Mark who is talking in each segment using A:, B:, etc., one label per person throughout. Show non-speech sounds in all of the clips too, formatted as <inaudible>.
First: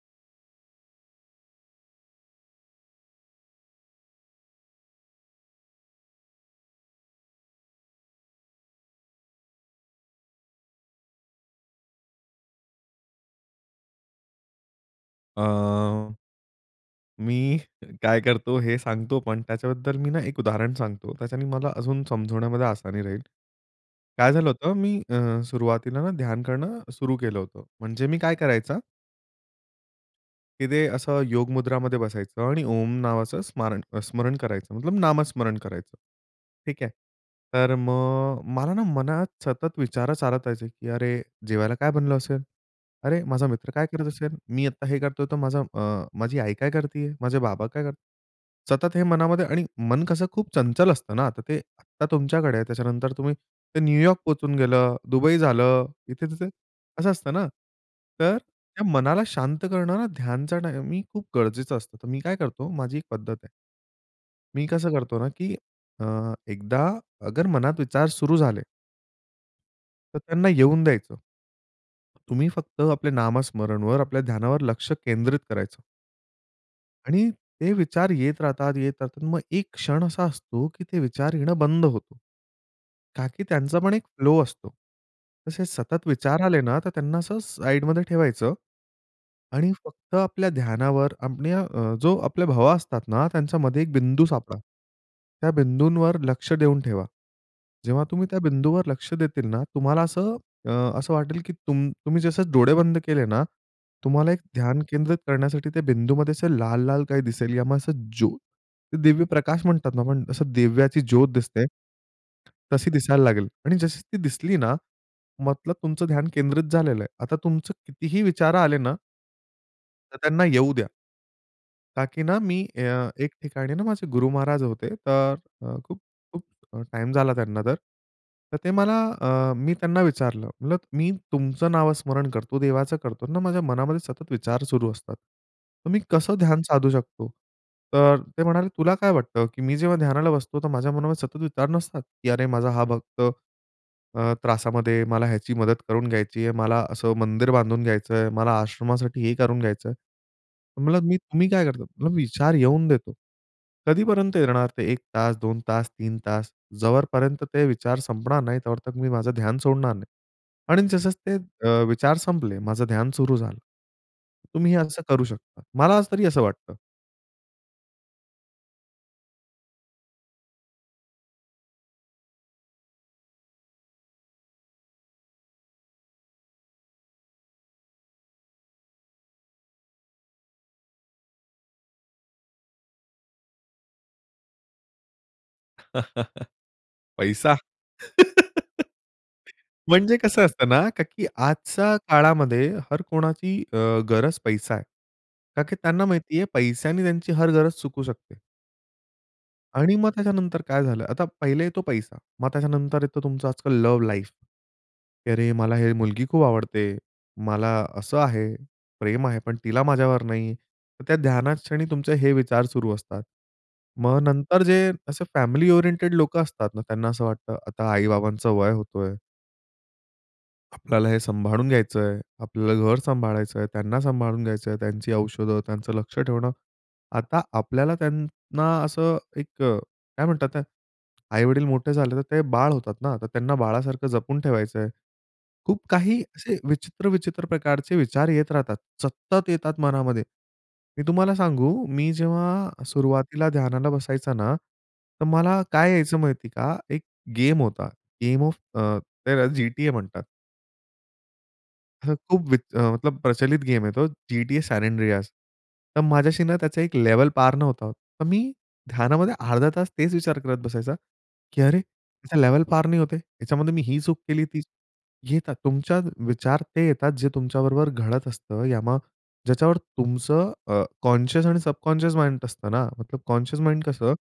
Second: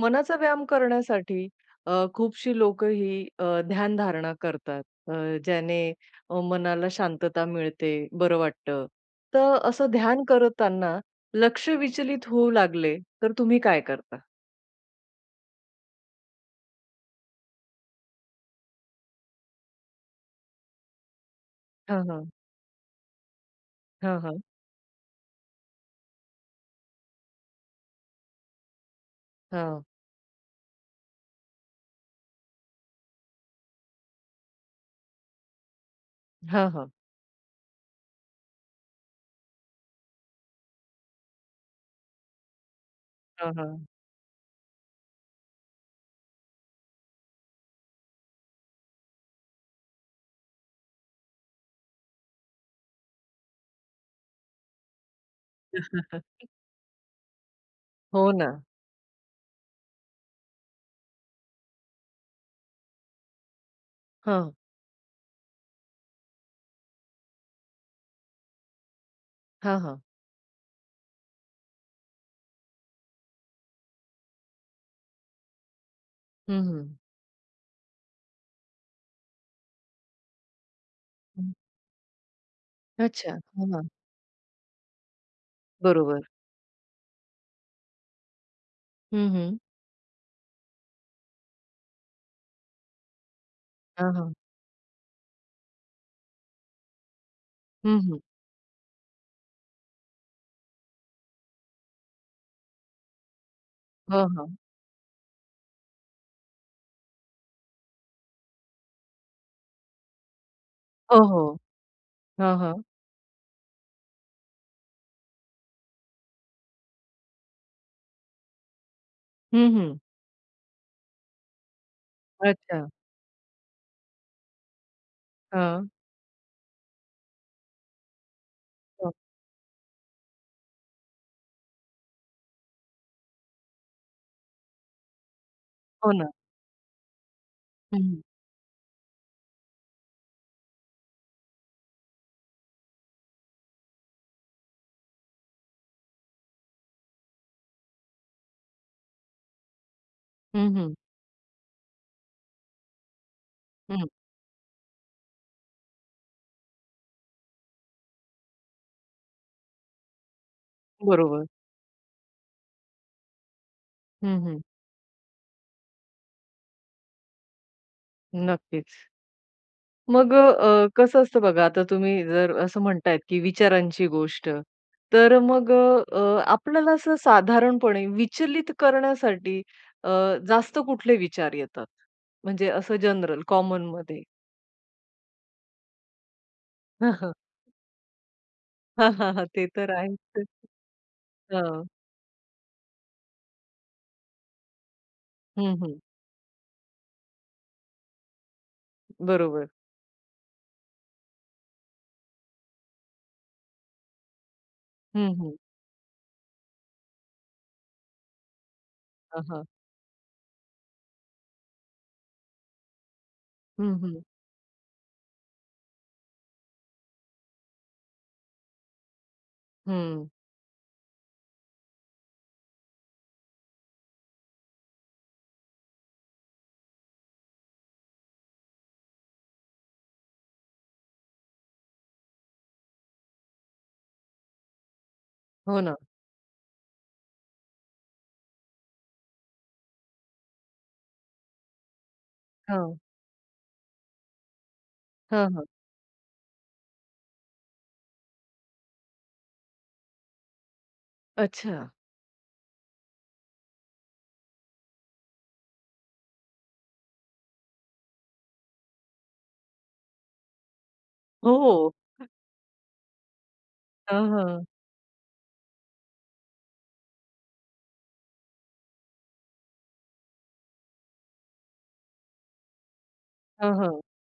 A: मनाचा व्यायाम करण्यासाठी अ, खूपशी लोकं ही अ, ध्यानधारणा करतात. अ, ज्याने मनाला शांतता मिळते, बरं वाटतं. तर असं ध्यान करताना लक्ष विचलित होऊ लागले, तर तुम्ही काय करता?
B: अ. मी काय करतो हे सांगतो पण त्याच्याबद्दल मी ना 1 उदाहरण सांगतो. त्याच्याने मला अजून
A: हां, हां.
B: समजवण्यामध्ये आसानी राहील.
A: हां,
B: काय
A: हां.
B: झालं होतं मी अ, सुरुवातीला ना ध्यान करणं सुरू केलं होतं. म्हणजे मी काय करायचा
A: हां.
B: की ते असं योग मुद्रामध्ये बसायचं आणि ओम नावाचं स्मारण स्मरण करायचं मतलब नामस्मरण करायचं.
A: हां,
B: ठीक आहे.
A: हां.
B: तर मग मला ना मनात सतत विचार चालतायचे की "अरे! जेवायला काय बनलं असेल? अरे माझा
A: हां,
B: मित्र
A: हां.
B: काय करत असेल? मी आता हे करतोय तर माझा अ, माझी आई काय करतीये? माझे बाबा काय करतायत?" सतत हे मनामध्ये. आणि मन कसं खूप चंचल असतं ना. तर ते आत्ता तुमच्याकडे आहे त्याच्यानंतर तुम्ही ते न्यूयॉर्क पोहचून गेलं, दुबई झालं इथे
A: <chuckles>
B: तिथे. असं असतं ना.
A: हो,
B: तर
A: ना.
B: त्या मनाला शांत करणारा ध्यानचा टाइमही खूप गरजेचं असतं. तर मी काय करतो माझी 1 पद्धत आहे.
A: हां.
B: मी कसं करतो ना की अ, एकदा अगर मनात विचार सुरू झाले.
A: हां, हां.
B: तर त्यांना येऊन द्यायचं. तुम्ही फक्त आपल्या नामस्मरणवर आपल्या ध्यानावर लक्ष केंद्रित करायचं.
A: हं, हं.
B: आणि ते विचार येत राहतात, येत राहतात मग एक क्षण असा असतो की ते विचार
A: हं.
B: येणं बंद होतो.
A: अच्छा!
B: ताकी त्यांचा
A: हां.
B: पण एक फ्लो असतो. तसे सतत
A: बरोबर.
B: विचार आले ना तर त्यांना असं साईडमध्ये ठेवायचं.
A: हं, हं.
B: आणि फक्त आपल्या ध्यानावर अपण्या अ, जो आपल्या भवा असतात ना त्यांच्यामध्ये 1
A: हां,
B: बिंदू
A: हां.
B: सापडा. त्या बिंदूंवर लक्ष देऊन ठेवा.
A: हं,
B: जेव्हा
A: हं.
B: तुम्ही त्या बिंदूवर लक्ष देतील ना तुम्हाला असं अ, असं वाटेल की तुम तुम्ही जसं डोळे बंद केले ना
A: हां,
B: तुम्हाला एक
A: हां.
B: ध्यान केंद्रित करण्यासाठी त्या बिंदूमध्ये असं लाल-लाल काही दिसेल यामुळे असं ज्योत, ते दिव्य प्रकाश म्हणतात ना पण असं दिव्याची
A: हो,
B: ज्योत
A: हो.
B: दिसते.
A: हां, हां.
B: तशी दिसायला लागेल आणि जशी ती दिसली ना मतलब तुमचं ध्यान केंद्रित झालेलं आहे. आता तुमचं कितीही विचार आले ना
A: हं, हं.
B: तर त्यांना येऊ द्या. ताकी ना मी
A: अच्छा.
B: अ, एक ठिकाणी ना माझे गुरु महाराज होते तर
A: हां.
B: खूप-खूप टाईम झाला त्यांना तर. तर ते मला
A: हां.
B: अ, मी त्यांना विचारलं म्हणलं, "मी तुमचं नाव स्मरण करतो देवाचं करतो ना माझ्या मनामध्ये सतत विचार सुरू असतात. तर मी
A: हो ना.
B: कसं ध्यान साधू शकतो?" तर
A: हं.
B: ते म्हणाले, "तुला काय वाटतं की मी जेव्हा ध्यानाला बसतो तर माझ्या मनामध्ये सतत विचार नसतात की अरे माझा हा भक्त अ, त्रासामध्ये मला ह्याची मदत करून घ्यायची आहे, मला असं मंदिर बांधून घ्यायचंय, मला आश्रमासाठी हे करून घ्यायचंय.
A: हं, हं.
B: म्हणलं मी काय करतो? विचार येऊन देतो.
A: हं.
B: कधीपर्यंत येणार ते 1 तास, 2 तास, 3 तास जो पर्यंत ते विचार संपणार नाही त्यावर मी माझं ध्यान सोडणार नाही." आणि जसं ते
A: बरोबर.
B: अ, विचार संपले माझं ध्यान सुरू झालं.
A: हं, हं.
B: तुम्ही असं करू शकता. मला तरी असं वाटतं.
A: नक्कीच. मग अ, कसं असतं बघा? आता तुम्ही जर असं म्हणतायेत की विचारांची गोष्ट. तर मग अ, आपल्याला असं साधारणपणे विचलित करण्यासाठी अ, जास्त कुठले विचार येतात? म्हणजे असं जनरल कॉमनमध्ये.
B: <laughs>
A: <chuckles>
B: पैसा? <giggles>
A: हां, हां, हां. ते तर
B: म्हणजे कसं
A: आहेच.
B: असतं ना का की
A: हं.
B: आजच्या काळामध्ये हर कोणाची अ, गरज पैसा आहे. कारण की
A: हं, हं.
B: त्यांना माहिती आहे पैशाने त्यांची हर गरज चुकू शकते.
A: बरोबर.
B: आणि मग त्याच्यानंतर काय झालं आता पहिले येतो पैसा मग त्याच्यानंतर येतो तुमचं आजकाल लव्ह लाईफ. की
A: हं,
B: "अरे,
A: हं.
B: मला ही मुलगी खूप आवडते. मला असं आहे, प्रेम आहे
A: हां,
B: पण
A: हां.
B: तिला माझ्यावर नाही." तर त्या ध्यानात क्षणी तुमचे हे विचार सुरू असतात.
A: हं,
B: मग
A: हं.
B: नंतर जे असे फॅमिली ओरिएंटेड लोकं असतात ना त्यांना असं वाटतं, "आता आई-बाबांचं वय होतोय."
A: हं.
B: "आपल्याला हे सांभाळून घ्यायचंय, आपल्याला घर सांभाळायचं आहे त्यांना सांभाळून घ्यायचं आहे, त्यांची औषधं त्यांचं लक्ष ठेवणं" आता आपल्याला त्यांना असं एक काय म्हणतात ते आई-वडील मोठे झाले तर ते बाळ होतात. ना तर त्यांना बाळासारखं जपून ठेवायचं आहे. खूप
A: हो ना.
B: काही असे विचित्र-विचित्र प्रकारचे विचार येत राहतात सतत येतात मनामध्ये. मी तुम्हाला सांगू मी जेव्हा
A: हां.
B: सुरुवातीला ध्यानाला बसायचा ना तर
A: हं,
B: मला
A: हं.
B: काय यायचं माहिती आहे का एक गेम होता, गेम ऑफ अ, त्याला GTA म्हणतात.
A: अच्छा.
B: हं, खूप वीत मतलब प्रचलित गेम आहे तो GTA San Andreas तर माझ्याशी ना त्याचा 1 लेव्हल पार नव्हता होत. तर मी ध्यानामध्ये अर्धा तास तेच विचार करत बसायचा
A: हो,
B: की "अरे
A: हो.
B: त्याच्या लेव्हल पार नाही होते. त्याच्यामध्ये मी ही चूक
A: हां,
B: केली, ती"
A: हां.
B: येतात तुमच्या विचार ते येतात जे तुमच्याबरोबर घडत असतं या मग ज्याच्यावर तुमचं अ, कॉन्शियस आणि सबकॉन्शियस माइंड असतं ना. मतलब कॉन्शियस
A: हां,
B: माइंड
A: हां.
B: कसं?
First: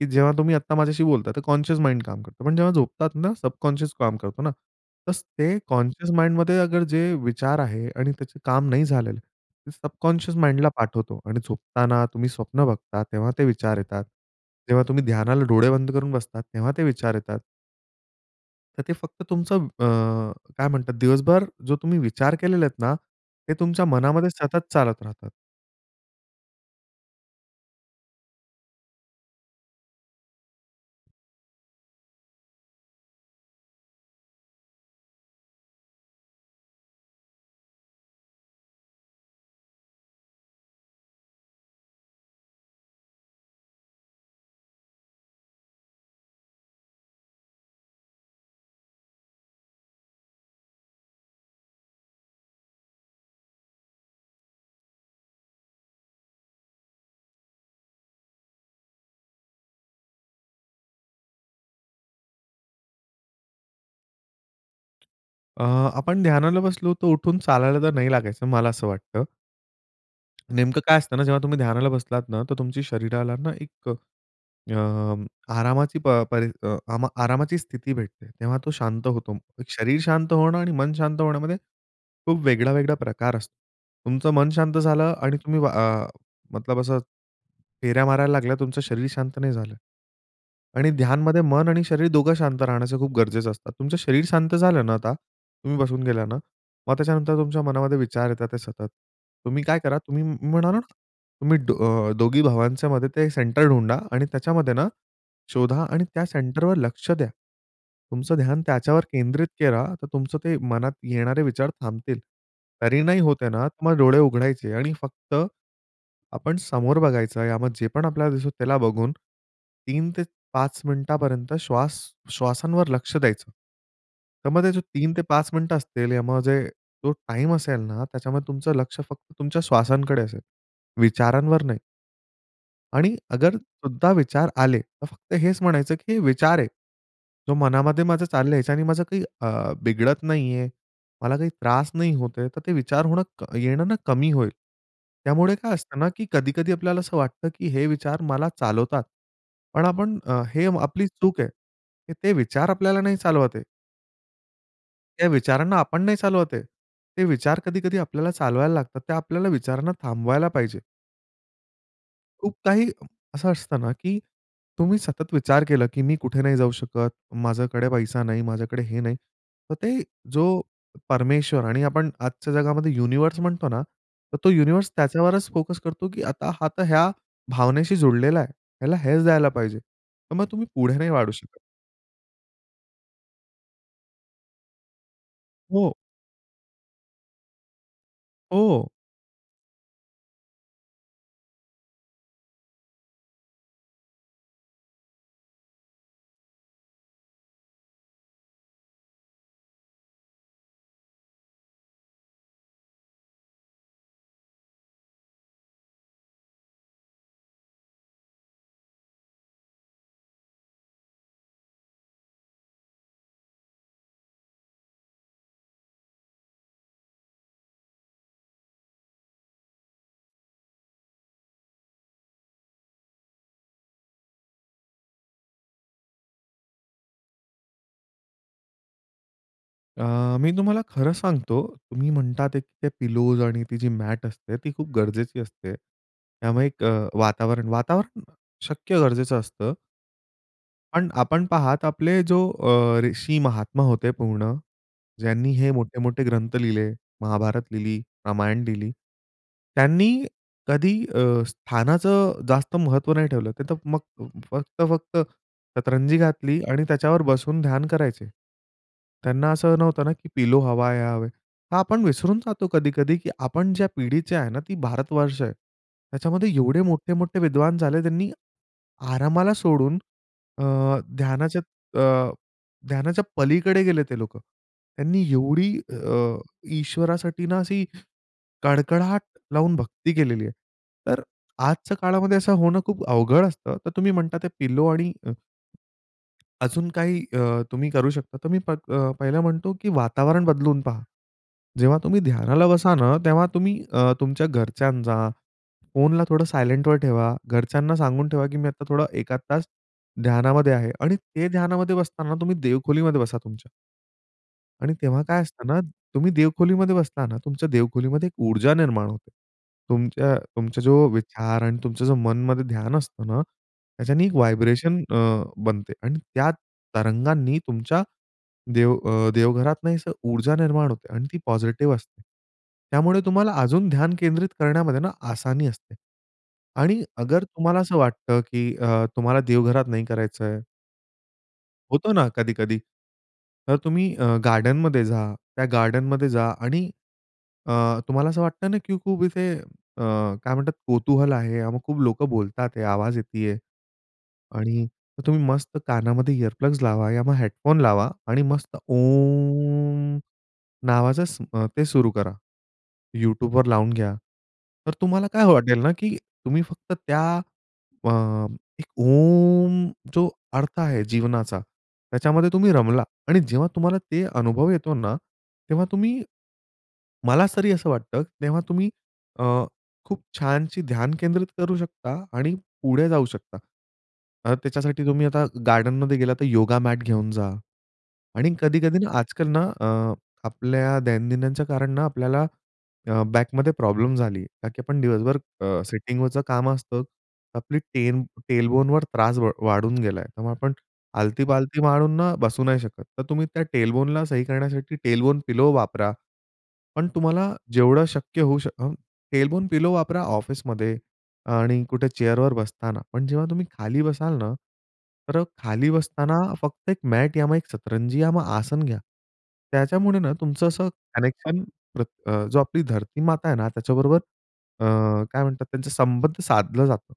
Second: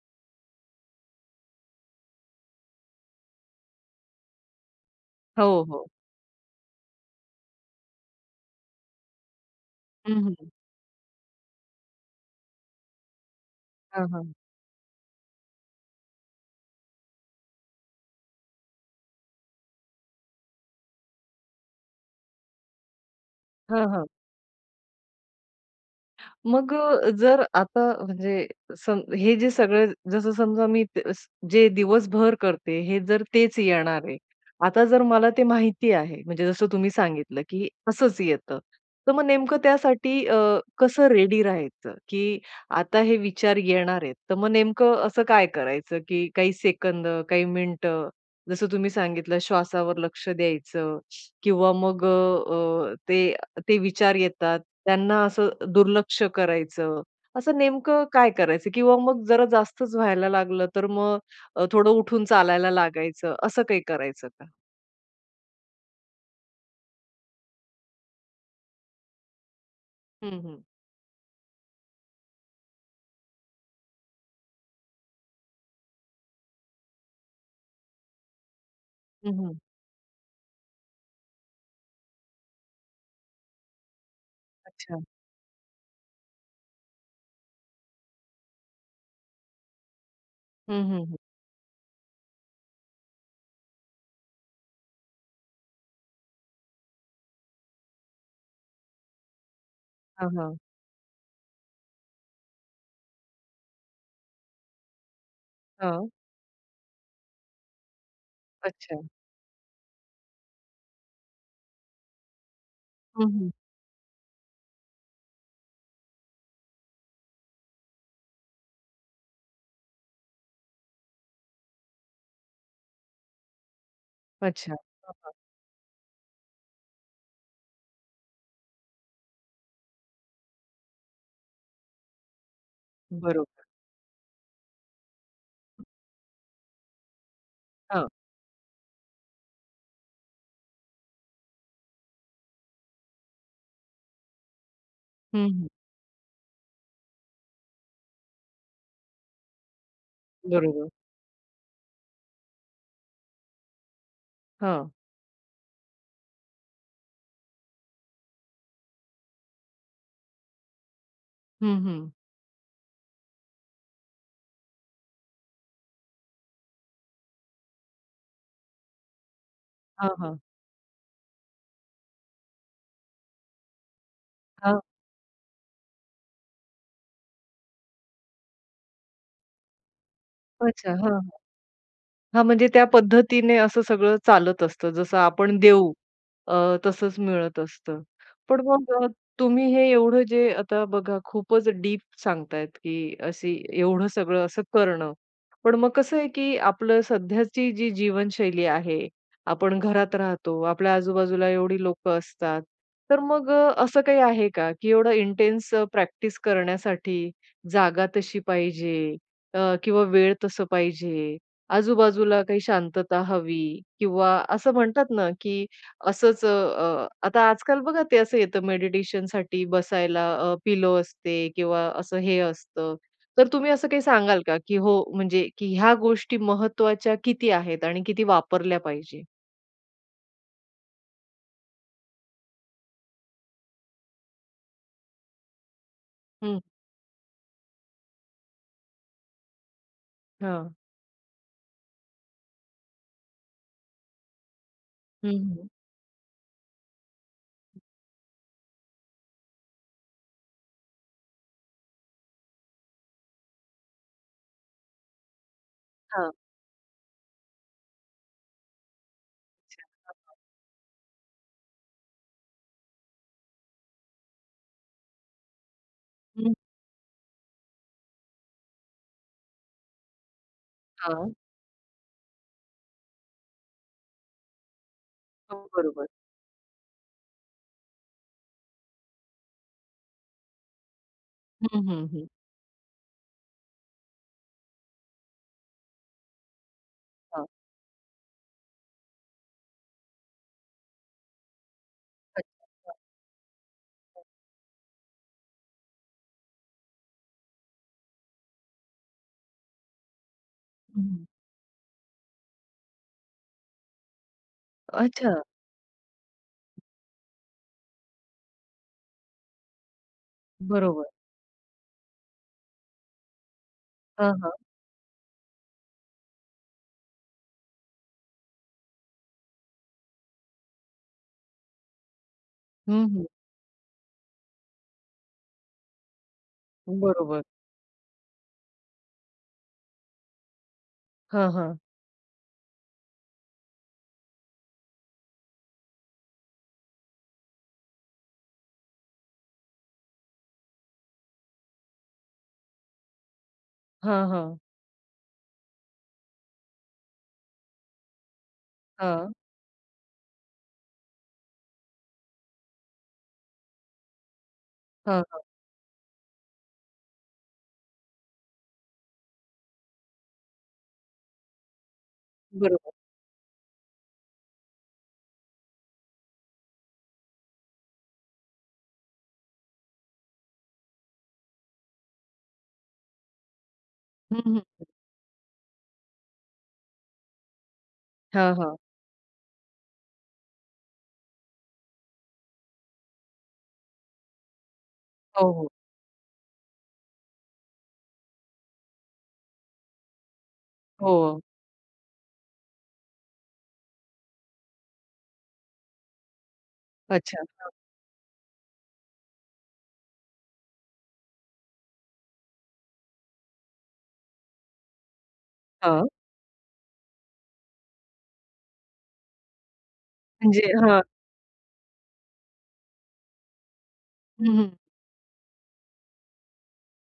B: की जेव्हा तुम्ही आत्ता माझ्याशी बोलताय तर कॉन्शियस माइंड काम करतो. पण जेव्हा झोपतात ना सबकॉन्शियस काम करतो ना. तसं ते
A: हो, हो.
B: कॉन्शियस माइंडमध्ये अगर जे विचार आहे आणि त्याचे काम नाही झालं ते
A: हं,
B: सबकॉन्शियस
A: हं.
B: माइंडला पाठवतो आणि झोपताना तुम्ही स्वप्न बघता तेव्हा ते विचार येतात.
A: हां, हां.
B: तेव्हा तुम्ही ध्यानाला डोळे बंद करून बसतात तेव्हा ते विचार येतात. तर ते फक्त तुमचं अ, काय म्हणतात दिवसभर जो तुम्ही विचार केलेला आहेत ना ते तुमच्या
A: हां, हां.
B: मनामध्ये सतत चालत राहतात.
A: मग जर आता म्हणजे स हे जे सगळं जसं समजा मी स जे दिवसभर करते हे जर तेच येणार आहे. आता जर मला ते माहिती आहे, म्हणजे जसं तुम्ही सांगितलं की "असंच येतं." तर मग नेमकं त्यासाठी अ, कसं रेडी राहायचं की आता हे विचार येणार आहेत. तर मग नेमकं असं काय करायचं की काही सेकंद, काही मिनिटं जसं तुम्ही सांगितलं "श्वासावर लक्ष द्यायचं किंवा मग अ, ते ते विचार येतात, त्यांना असं दुर्लक्ष करायचं." असं नेमकं काय करायचं किंवा मग जरा जास्तच व्हायला लागलं, तर मग अ, थोडं उठून चालायला लागायचं, असं काही करायचं का?
B: अ, आपण ध्यानाला बसलो तर उठून चालायला तर नाही लागायचं, मला असं वाटतं.
A: हं, हं.
B: नेमकं काय असतं ना, जेव्हा तुम्ही ध्यानाला बसलात ना तर तुमची शरीराला ना एक अ, आरामाची परी आरामाची स्थिती भेटते. तेव्हा तो शांत होतो.
A: हं, हं.
B: शरीर शांत होणं आणि मन शांत होण्यामध्ये खूप वेगळा-वेगळा प्रकार असतो. तुमचं मन शांत
A: अच्छा.
B: झालं. आणि तुम्ही अ, मतलब असं, फेऱ्या मारायला लागल्या, तुमचं शरीर शांत नाही झालं.
A: हं,
B: आणि
A: हं, हं.
B: ध्यानमध्ये मन आणि शरीर दोघं शांत राहण्याचं खूप गरजेचं असतं. तुमचं शरीर शांत झालं ना आता. तुम्ही बसून गेला ना मग त्याच्यानंतर तुमच्या मनामध्ये विचार येतात ते सतत. तुम्ही काय करा, तुम्ही
A: हां, हां.
B: म्हणा ना तुम्ही अ, दोघी भावांच्यामध्ये ते सेंटर ढुंडा आणि त्याच्यामध्ये ना शोधा आणि
A: हं.
B: त्या सेंटरवर लक्ष द्या. तुमचं ध्यान
A: अच्छा.
B: त्याच्यावर केंद्रित करा. तर तुमचं ते मनात येणारे विचार थांबतील. तरी नाही
A: हं,
B: होत आहे
A: हं.
B: ना तर मग डोळे उघडायचे आणि फक्त आपण समोर बघायचं. या मग जे पण आपल्याला दिसतो त्याला बघून 3 ते 5 मिनिटापर्यंत श्वास श्वासांवर लक्ष द्यायचं. त्यामध्ये
A: अच्छा.
B: जो
A: हां,
B: 3 ते
A: हां.
B: 5 मिनिट असतील म्हणजे जो टाईम असेल ना त्याच्यामध्ये तुमचं लक्ष फक्त तुमच्या श्वासांकडे असेल. विचारांवर नाही. आणि अगर
A: बरोबर.
B: सुद्धा विचार आले तर फक्त हेच म्हणायचं की हे विचार आहे, तो मनामध्ये
A: हं.
B: माझं चालल्याचं आणि माझं काही अ, बिघडत नाहीये. मला काही त्रास नाही होत आहे. तर ते विचार होणं येणं ना, क कमी होईल.
A: हं,
B: त्यामुळे
A: हं.
B: काय असतं ना की कधी, कधी आपल्याला असं वाटतं की हे विचार मला चालवतात. पण आपण हे
A: बरोबर.
B: आपली चूक आहे. ते विचार आपल्याला नाही चालवत आहे.
A: हां.
B: या विचारांना आपण नाही चालवत आहे. ते विचार कधी, कधी आपल्याला चालवायला लागतात. ते आपल्याला विचारांना थांबवायला पाहिजे.
A: हं, हं.
B: खूप काही असं असतं ना की तुम्ही सतत विचार केला की मी कुठे नाही जाऊ शकत, माझ्याकडे पैसा नाही, माझ्याकडे हे नाही. तर ते
A: हां, हां.
B: जो परमेश्वर आणि आपण आजच्या जगामध्ये युनिव्हर्स म्हणतो ना, तर तो
A: हां.
B: युनिव्हर्स त्याच्यावरच फोकस करतो की आता हा तर या भावनेशी जुडलेला आहे. याला हेच द्यायला पाहिजे. तर मग तुम्ही
A: अच्छा
B: पुढे नाही
A: हां.
B: वाढू शकत.
A: हां म्हणजे त्या पद्धतीने असं सगळं चालत असतं. जसं आपण देऊ
B: हो.
A: अ, तसंच मिळत असतं. पण
B: हो.
A: मग अ, तुम्ही हे एवढं जे आता बघा खूपच डिप सांगतायेत की अशी एवढं सगळं असं करणं. पण मग कसं आहे की आपली सध्याची जी जीवनशैली आहे. आपण घरात राहतो. आपल्या आजूबाजूला एवढी लोकं असतात. तर मग अ, असं काही आहे का की एवढं इंटेन्स प्रॅक्टिस करण्यासाठी जागा तशी पाहिजे अ, किंवा वेळ तसा पाहिजे, आजूबाजूला काही शांतता हवी किंवा असं म्हणतात ना की असंच अ, आता आजकाल बघा ते असं येतं, मेडिटेशनसाठी बसायला अ, पिलो असते किंवा असं हे असतं. तर तुम्ही असं काही सांगाल का? की हो म्हणजे ह्या गोष्टी महत्त्वाच्या किती आहेत आणि किती वापरल्या पाहिजेत?
B: अ, मी तुम्हाला खरं सांगतो तुम्ही म्हणतात एक ते पिलोज आणि ती जी मॅट असते ती खूप गरजेची असते.
A: हं.
B: त्यामुळे एक अ, वातावरण वातावरण शक्य गरजेचं असतं
A: हां.
B: पण आपण पहात आपले जो अ, ऋषी महात्मा होते पूर्ण.
A: हं,
B: ज्यांनी
A: हं.
B: हे मोठे-मोठे ग्रंथ लिहिले महाभारत लिहिली, रामायण लिहिली. त्यांनी कधी अ, स्थानाचं जास्त महत्व नाही ठेवलं. ते तर मग फक्त-फक्त शतरंजी
A: हां.
B: घातली आणि त्याच्यावर बसून ध्यान करायचे. त्यांना असं नव्हतं ना की
A: <unintelligible>
B: "पिलो हवा हे हवाय" हां. आपण विसरून जातो कधी-कधी की आपण ज्या पिढीचे आहे ना ती भारतवर्ष आहे. त्याच्यामध्ये
A: हं.
B: एवढे मोठे-मोठे विद्वान झाले त्यांनी आरामाला सोडून अ,
A: हां.
B: ध्यानाच्या अ, ध्यानाच्या पलीकडे गेले ते लोकं. त्यांनी
A: हो,
B: एवढी
A: बरोबर.
B: अ, ईश्वरासाठी ना अशी कडकडाट लावून भक्ती केलेली आहे. तर
A: हं,
B: आजच्या
A: हं, हं.
B: काळामध्ये असं होणं खूप अवघड असतं तर तुम्ही म्हणता ते पिलो आणि अ अजून काही
A: हां.
B: अ, तुम्ही करू शकता तर अ, मी पहिलं म्हणतो की वातावरण बदलून पहा. जेव्हा तुम्ही
A: अच्छा.
B: ध्यानाला बसा ना तेव्हा तुम्ही अ, तुमच्या घरच्यांचा फोनला थोडं सायलेंटवर ठेवा, घरच्यांना सांगून ठेवा की मी आता थोडं एखाद तास ध्यानामध्ये आहे आणि
A: हम्म.
B: ते ध्यानामध्ये बसताना तुम्ही देवखोलीमध्ये बसा तुमच्या. आणि तेव्हा काय
A: अच्छा.
B: असतं ना तुम्ही देवखोलीमध्ये बसताना तुमच्या देवखोलीमध्ये एक ऊर्जा निर्माण होते. तुमच्या तुमचा
A: बरोबर.
B: जो विचार आणि तुमचं जो मनमध्ये ध्यान असतं ना त्याच्याने
A: हं, हं.
B: व्हायब्रेशन अ, बनते आणि त्या तरंगांनी तुमच्या देव अ, देवघरातनं असं ऊर्जा निर्माण होते आणि ती पॉझिटिव्ह असते.
A: हं,
B: त्यामुळे
A: हं.
B: तुम्हाला अजून ध्यान केंद्रित करण्यामध्ये ना आसानी असते. आणि
A: बरोबर.
B: अगर तुम्हाला असं वाटतं की अ, तुम्हाला देवघरात नाही करायचंय
A: हां, हां.
B: होतो ना कधी-कधी. तर तुम्ही अ, गार्डनमध्ये जा. त्या गार्डनमध्ये जा आणि अ, तुम्हाला असं वाटतं ना की खूप इथे अ, काय म्हणतात कुतूहल आहे मग खूप लोकं बोलतात, आवाज येतीये.
A: हां, हां.
B: आणि मग तुम्ही मस्त कानामध्ये इअर प्लग्स लावा किंवा मग हेडफोन लावा आणि मस्त
A: हं.
B: ओम, नावाच स ते सुरू करा. YouTubeवर लावून घ्या. तर
A: हां,
B: तुम्हाला
A: हां.
B: काय वाटेल ना की तुम्ही फक्त त्या अ, एक ओम जो अर्थ आहे जीवनाचा त्याच्यामध्ये तुम्ही
A: बरोबर.
B: रमला आणि जेव्हा तुम्हाला ते अनुभव येतो ना तेव्हा तुम्ही मला तरी असं वाटतं तेव्हा तुम्ही अ, खूप छानशी ध्यान केंद्रित करू शकता आणि पुढे जाऊ शकता.
A: हं,
B: कारण
A: हं.
B: त्याच्यासाठी तुम्ही आता गार्डनमध्ये गेलात तर योगा मॅट घेऊन जा आणि
A: हां, हां.
B: कधी-कधी ना आजकाल ना अ, आपल्या दैनंदिनच्या कारण ना आपल्याला बॅकमध्ये प्रॉब्लेम झाली कारण की आपण दिवसभर
A: हो, हो.
B: अ, सिटिंग वरचं काम असतं आपली टेल टेल बोन वर त्रास वाढून गेला. त्यामुळे आपण ना
A: हो.
B: आलती-पालती मारून ना बसू नाही शकत तर तुम्ही त्या टेल बोनला सही करण्यासाठी टेल बोन पिलो वापरा. पण
A: अच्छा.
B: तुम्हाला
A: हां.
B: जेवढं शक्य होऊ शकतं अ, टेल बोन पिलो वापरा ऑफिसमध्ये. आणि कुठे चेअर वर बसताना पण जेव्हा तुम्ही खाली बसाल ना तर खाली
A: हां.
B: बसताना फक्त एक मॅट या मग एक सतरंजी आसन घ्या. त्याच्यामुळे ना
A: म्हणजे?
B: तुमचं असं
A: हां.
B: कनेक्शन पर अ, जो आपली धरती माता आहे ना त्याच्याबरोबर
A: हं, हं.
B: अ, काय म्हणतात त्याचा संबंध साधलं जातं.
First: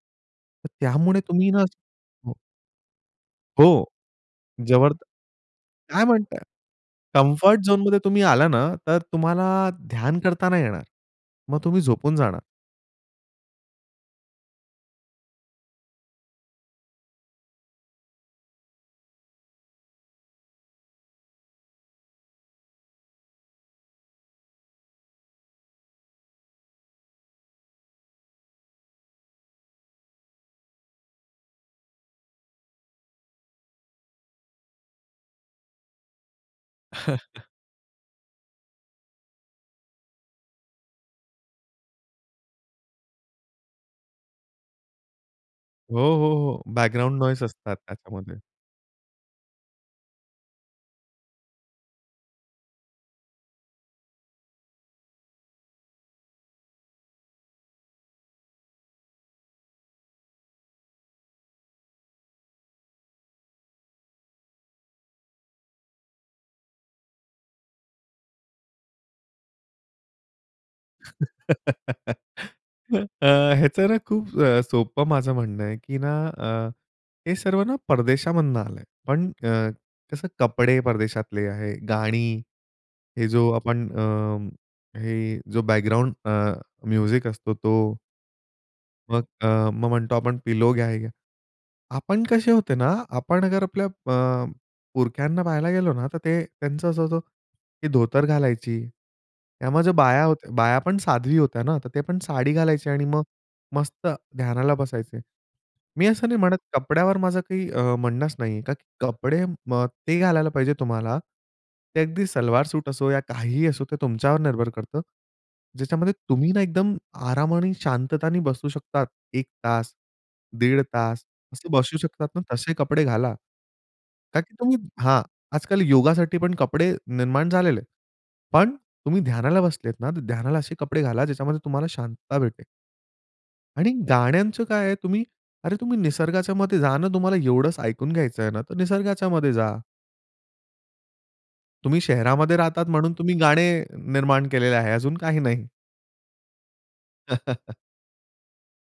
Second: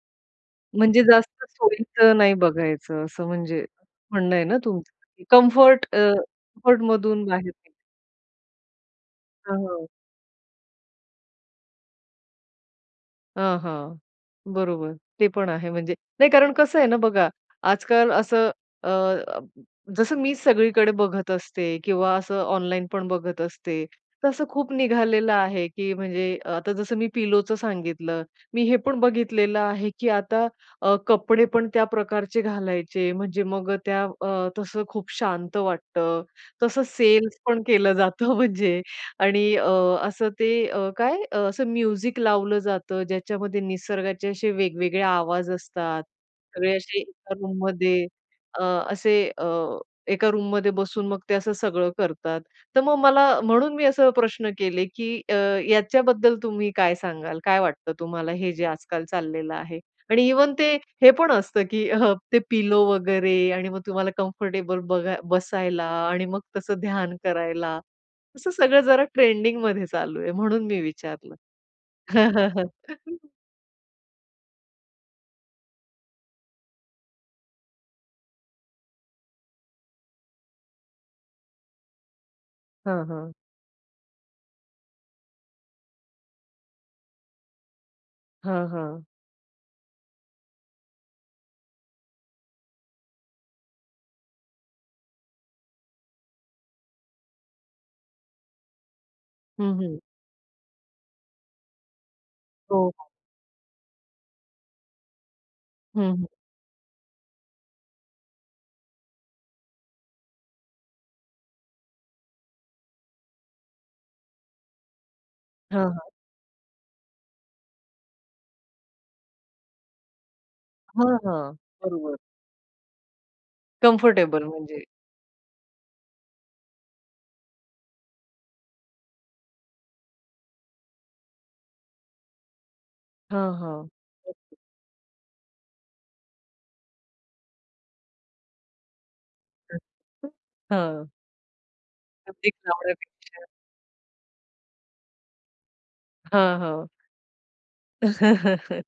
B: तर
A: म्हणजे
B: त्यामुळे
A: जास्त
B: तुम्ही ना
A: सोयीचं
B: हो.
A: नाही बघायचं, असं म्हणजे
B: हो.
A: म्हणणं आहे ना
B: जोवर
A: तुमचं कम्फर्ट अ,
B: काय म्हणताय?
A: कम्फर्टमधून बाहेर.
B: कम्फर्ट झोनमध्ये तुम्ही आला ना तर तुम्हाला
A: हां, हां.
B: ध्यान करता नाही येणार. मग तुम्ही झोपून जाणार.
A: हां, हां. बरोबर. ते पण आहे म्हणजे. नाही कारण कसं आहे ना बघा, आजकाल असं अ जसं मी सगळीकडे बघत असते किंवा असं ऑनलाईन पण बघत असते. तसं खूप निघालेलं आहे की म्हणजे अ, आता जसं मी पिलोचं सांगितलं. मी हे पण बघितलेलं आहे की आता अ, कपडे पण त्या प्रकारचे घालायचे. म्हणजे मग त्या अ, तसं खूप शांत वाटतं, तसं सेल्स
B: <chuckles>
A: पण केलं जातं म्हणजे. आणि अ, असं ते अ, काय असं म्युझिक लावलं जातं. ज्याच्यामध्ये निसर्गाचे असे वेगवेगळे आवाज
B: हो,
A: असतात.
B: हो, हो.
A: सगळे असे
B: बॅकग्राउंड
A: एका
B: नॉईज असतात
A: रूममध्ये
B: त्याच्यामध्ये.
A: अ, असे अ, एका रूममध्ये बसून मग ते असं सगळं करतात. तर मग मला म्हणून मी असे प्रश्न केले की अ, याच्याबद्दल तुम्ही काय सांगाल? काय वाटतं तुम्हाला हे जे आजकाल चाललेलं आहे? आणि इव्हन ते हे पण असतं की <chuckles> ते पिलो वगैरे आणि मग तुम्हाला कम्फर्टेबल बघा बसायला आणि मग तसं ध्यान करायला. असं सगळं जरा ट्रेंडिंगमध्ये चालू आहे म्हणून मी विचारलं.
B: <laughs> अ,
A: <laughs>
B: ह्याचं ना खूप अ, सोपं माझं म्हणणं आहे की ना अ, हे सर्व ना परदेशामधून आलंय. पण अ, कसं कपडे परदेशातले आहे, गाणी,
A: हां,
B: हे
A: हां.
B: जो आपण अ, हे जो बॅकग्राऊंड अ, म्युझिक असतो तो.
A: हां, हां.
B: मग अ, मग म्हणतो आपण पिलो घ्या, हे घ्या. आपण कसे होते ना आपण जर आपल्या अ, पुरख्यांना पाहायला गेलो ना तर ते त्यांचं असं होतं, की धोतर घालायची.
A: हं,
B: त्यामध्ये
A: हं.
B: बाया होत्या बाया पण साध्वी होत्या ना तर ते पण साडी
A: हो,
B: घालायची आणि
A: हो.
B: मग मस्त ध्यानाला बसायचे.
A: हं,
B: मी
A: हं.
B: असं नाही म्हणत कपड्यावर माझं काही अ, म्हणणंच नाही का की कपडे अ, ते घालायला पाहिजे तुम्हाला ते अगदी सलवार सूट असो या काहीही असो ते तुमच्यावर निर्भर करतं.
A: हां, हां.
B: ज्याच्यामध्ये तुम्ही ना एकदम आराम आणि शांतताने बसू शकतात. 1 तास, दीड
A: हां,
B: तास
A: हां
B: असं बसू
A: बरोबर.
B: शकतात ना तसे कपडे घाला. का
A: कम्फर्टेबल
B: की तुम्ही
A: म्हणजे.
B: हां आजकाल योगासाठी पण कपडे निर्माण झालेले आहेत. पण तुम्ही ध्यानाला बसलेत ना तर ध्यानाला असे कपडे घाला ज्याच्यामध्ये तुम्हाला शांतता भेटेल.
A: हां, हां.
B: आणि
A: नक्कीच.
B: गाण्यांचं काय आहे तुम्ही अरे तुम्ही निसर्गाच्यामध्ये जा ना तुम्हाला एवढंच ऐकून घ्यायचं आहे ना तर निसर्गाच्यामध्ये जा.
A: हं.
B: तुम्ही शहरामध्ये राहतात म्हणून तुम्ही
A: <unintelligible>
B: गाणे निर्माण केलेले आहे अजून काही नाही.
A: हां, हां.
B: <chuckles>
A: <chuckles>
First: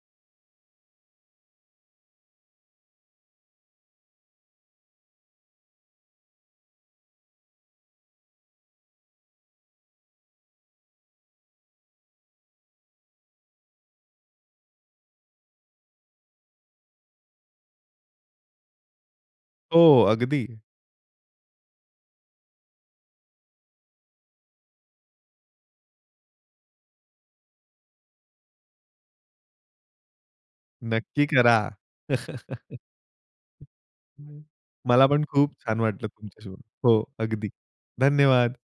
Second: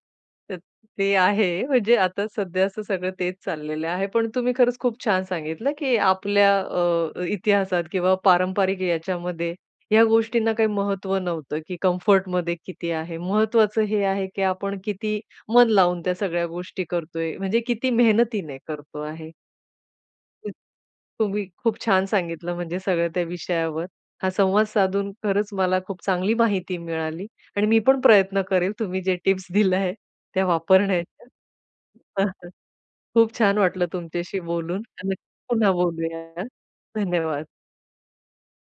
A: अ, ते आहे म्हणजे आता सध्या असं सगळं तेच चाललेलं आहे. पण तुम्ही खरंच खूप छान सांगितलं, की आपल्या अ, इतिहासात किंवा पारंपारिक याच्यामध्ये ह्या गोष्टींना काही महत्व नव्हतं, की कम्फर्टमध्ये किती आहे, महत्वाचं हे आहे, की आपण किती मन लावून त्या सगळ्या गोष्टी करतोय, म्हणजे किती मेहनतीने करतो आहे.
B: हो अगदी.
A: तुम्ही खूप छान सांगितलं म्हणजे सगळं त्या विषयावर. हा संवाद साधून खरंच मला खूप चांगली माहिती मिळाली आणि मी पण प्रयत्न करेल तुम्ही जे टिप्स दिल्या आहे त्या
B: नक्की
A: वापरण्याच्या.
B: करा.
A: <chuckles> खूप छान वाटलं
B: <chuckles>
A: तुमच्याशी बोलून.
B: मला
A: नक्की
B: पण खूप
A: पुन्हा
B: छान वाटलं
A: बोलूया.
B: तुमच्याशी बोलून. हो
A: धन्यवाद.
B: अगदी. धन्यवाद.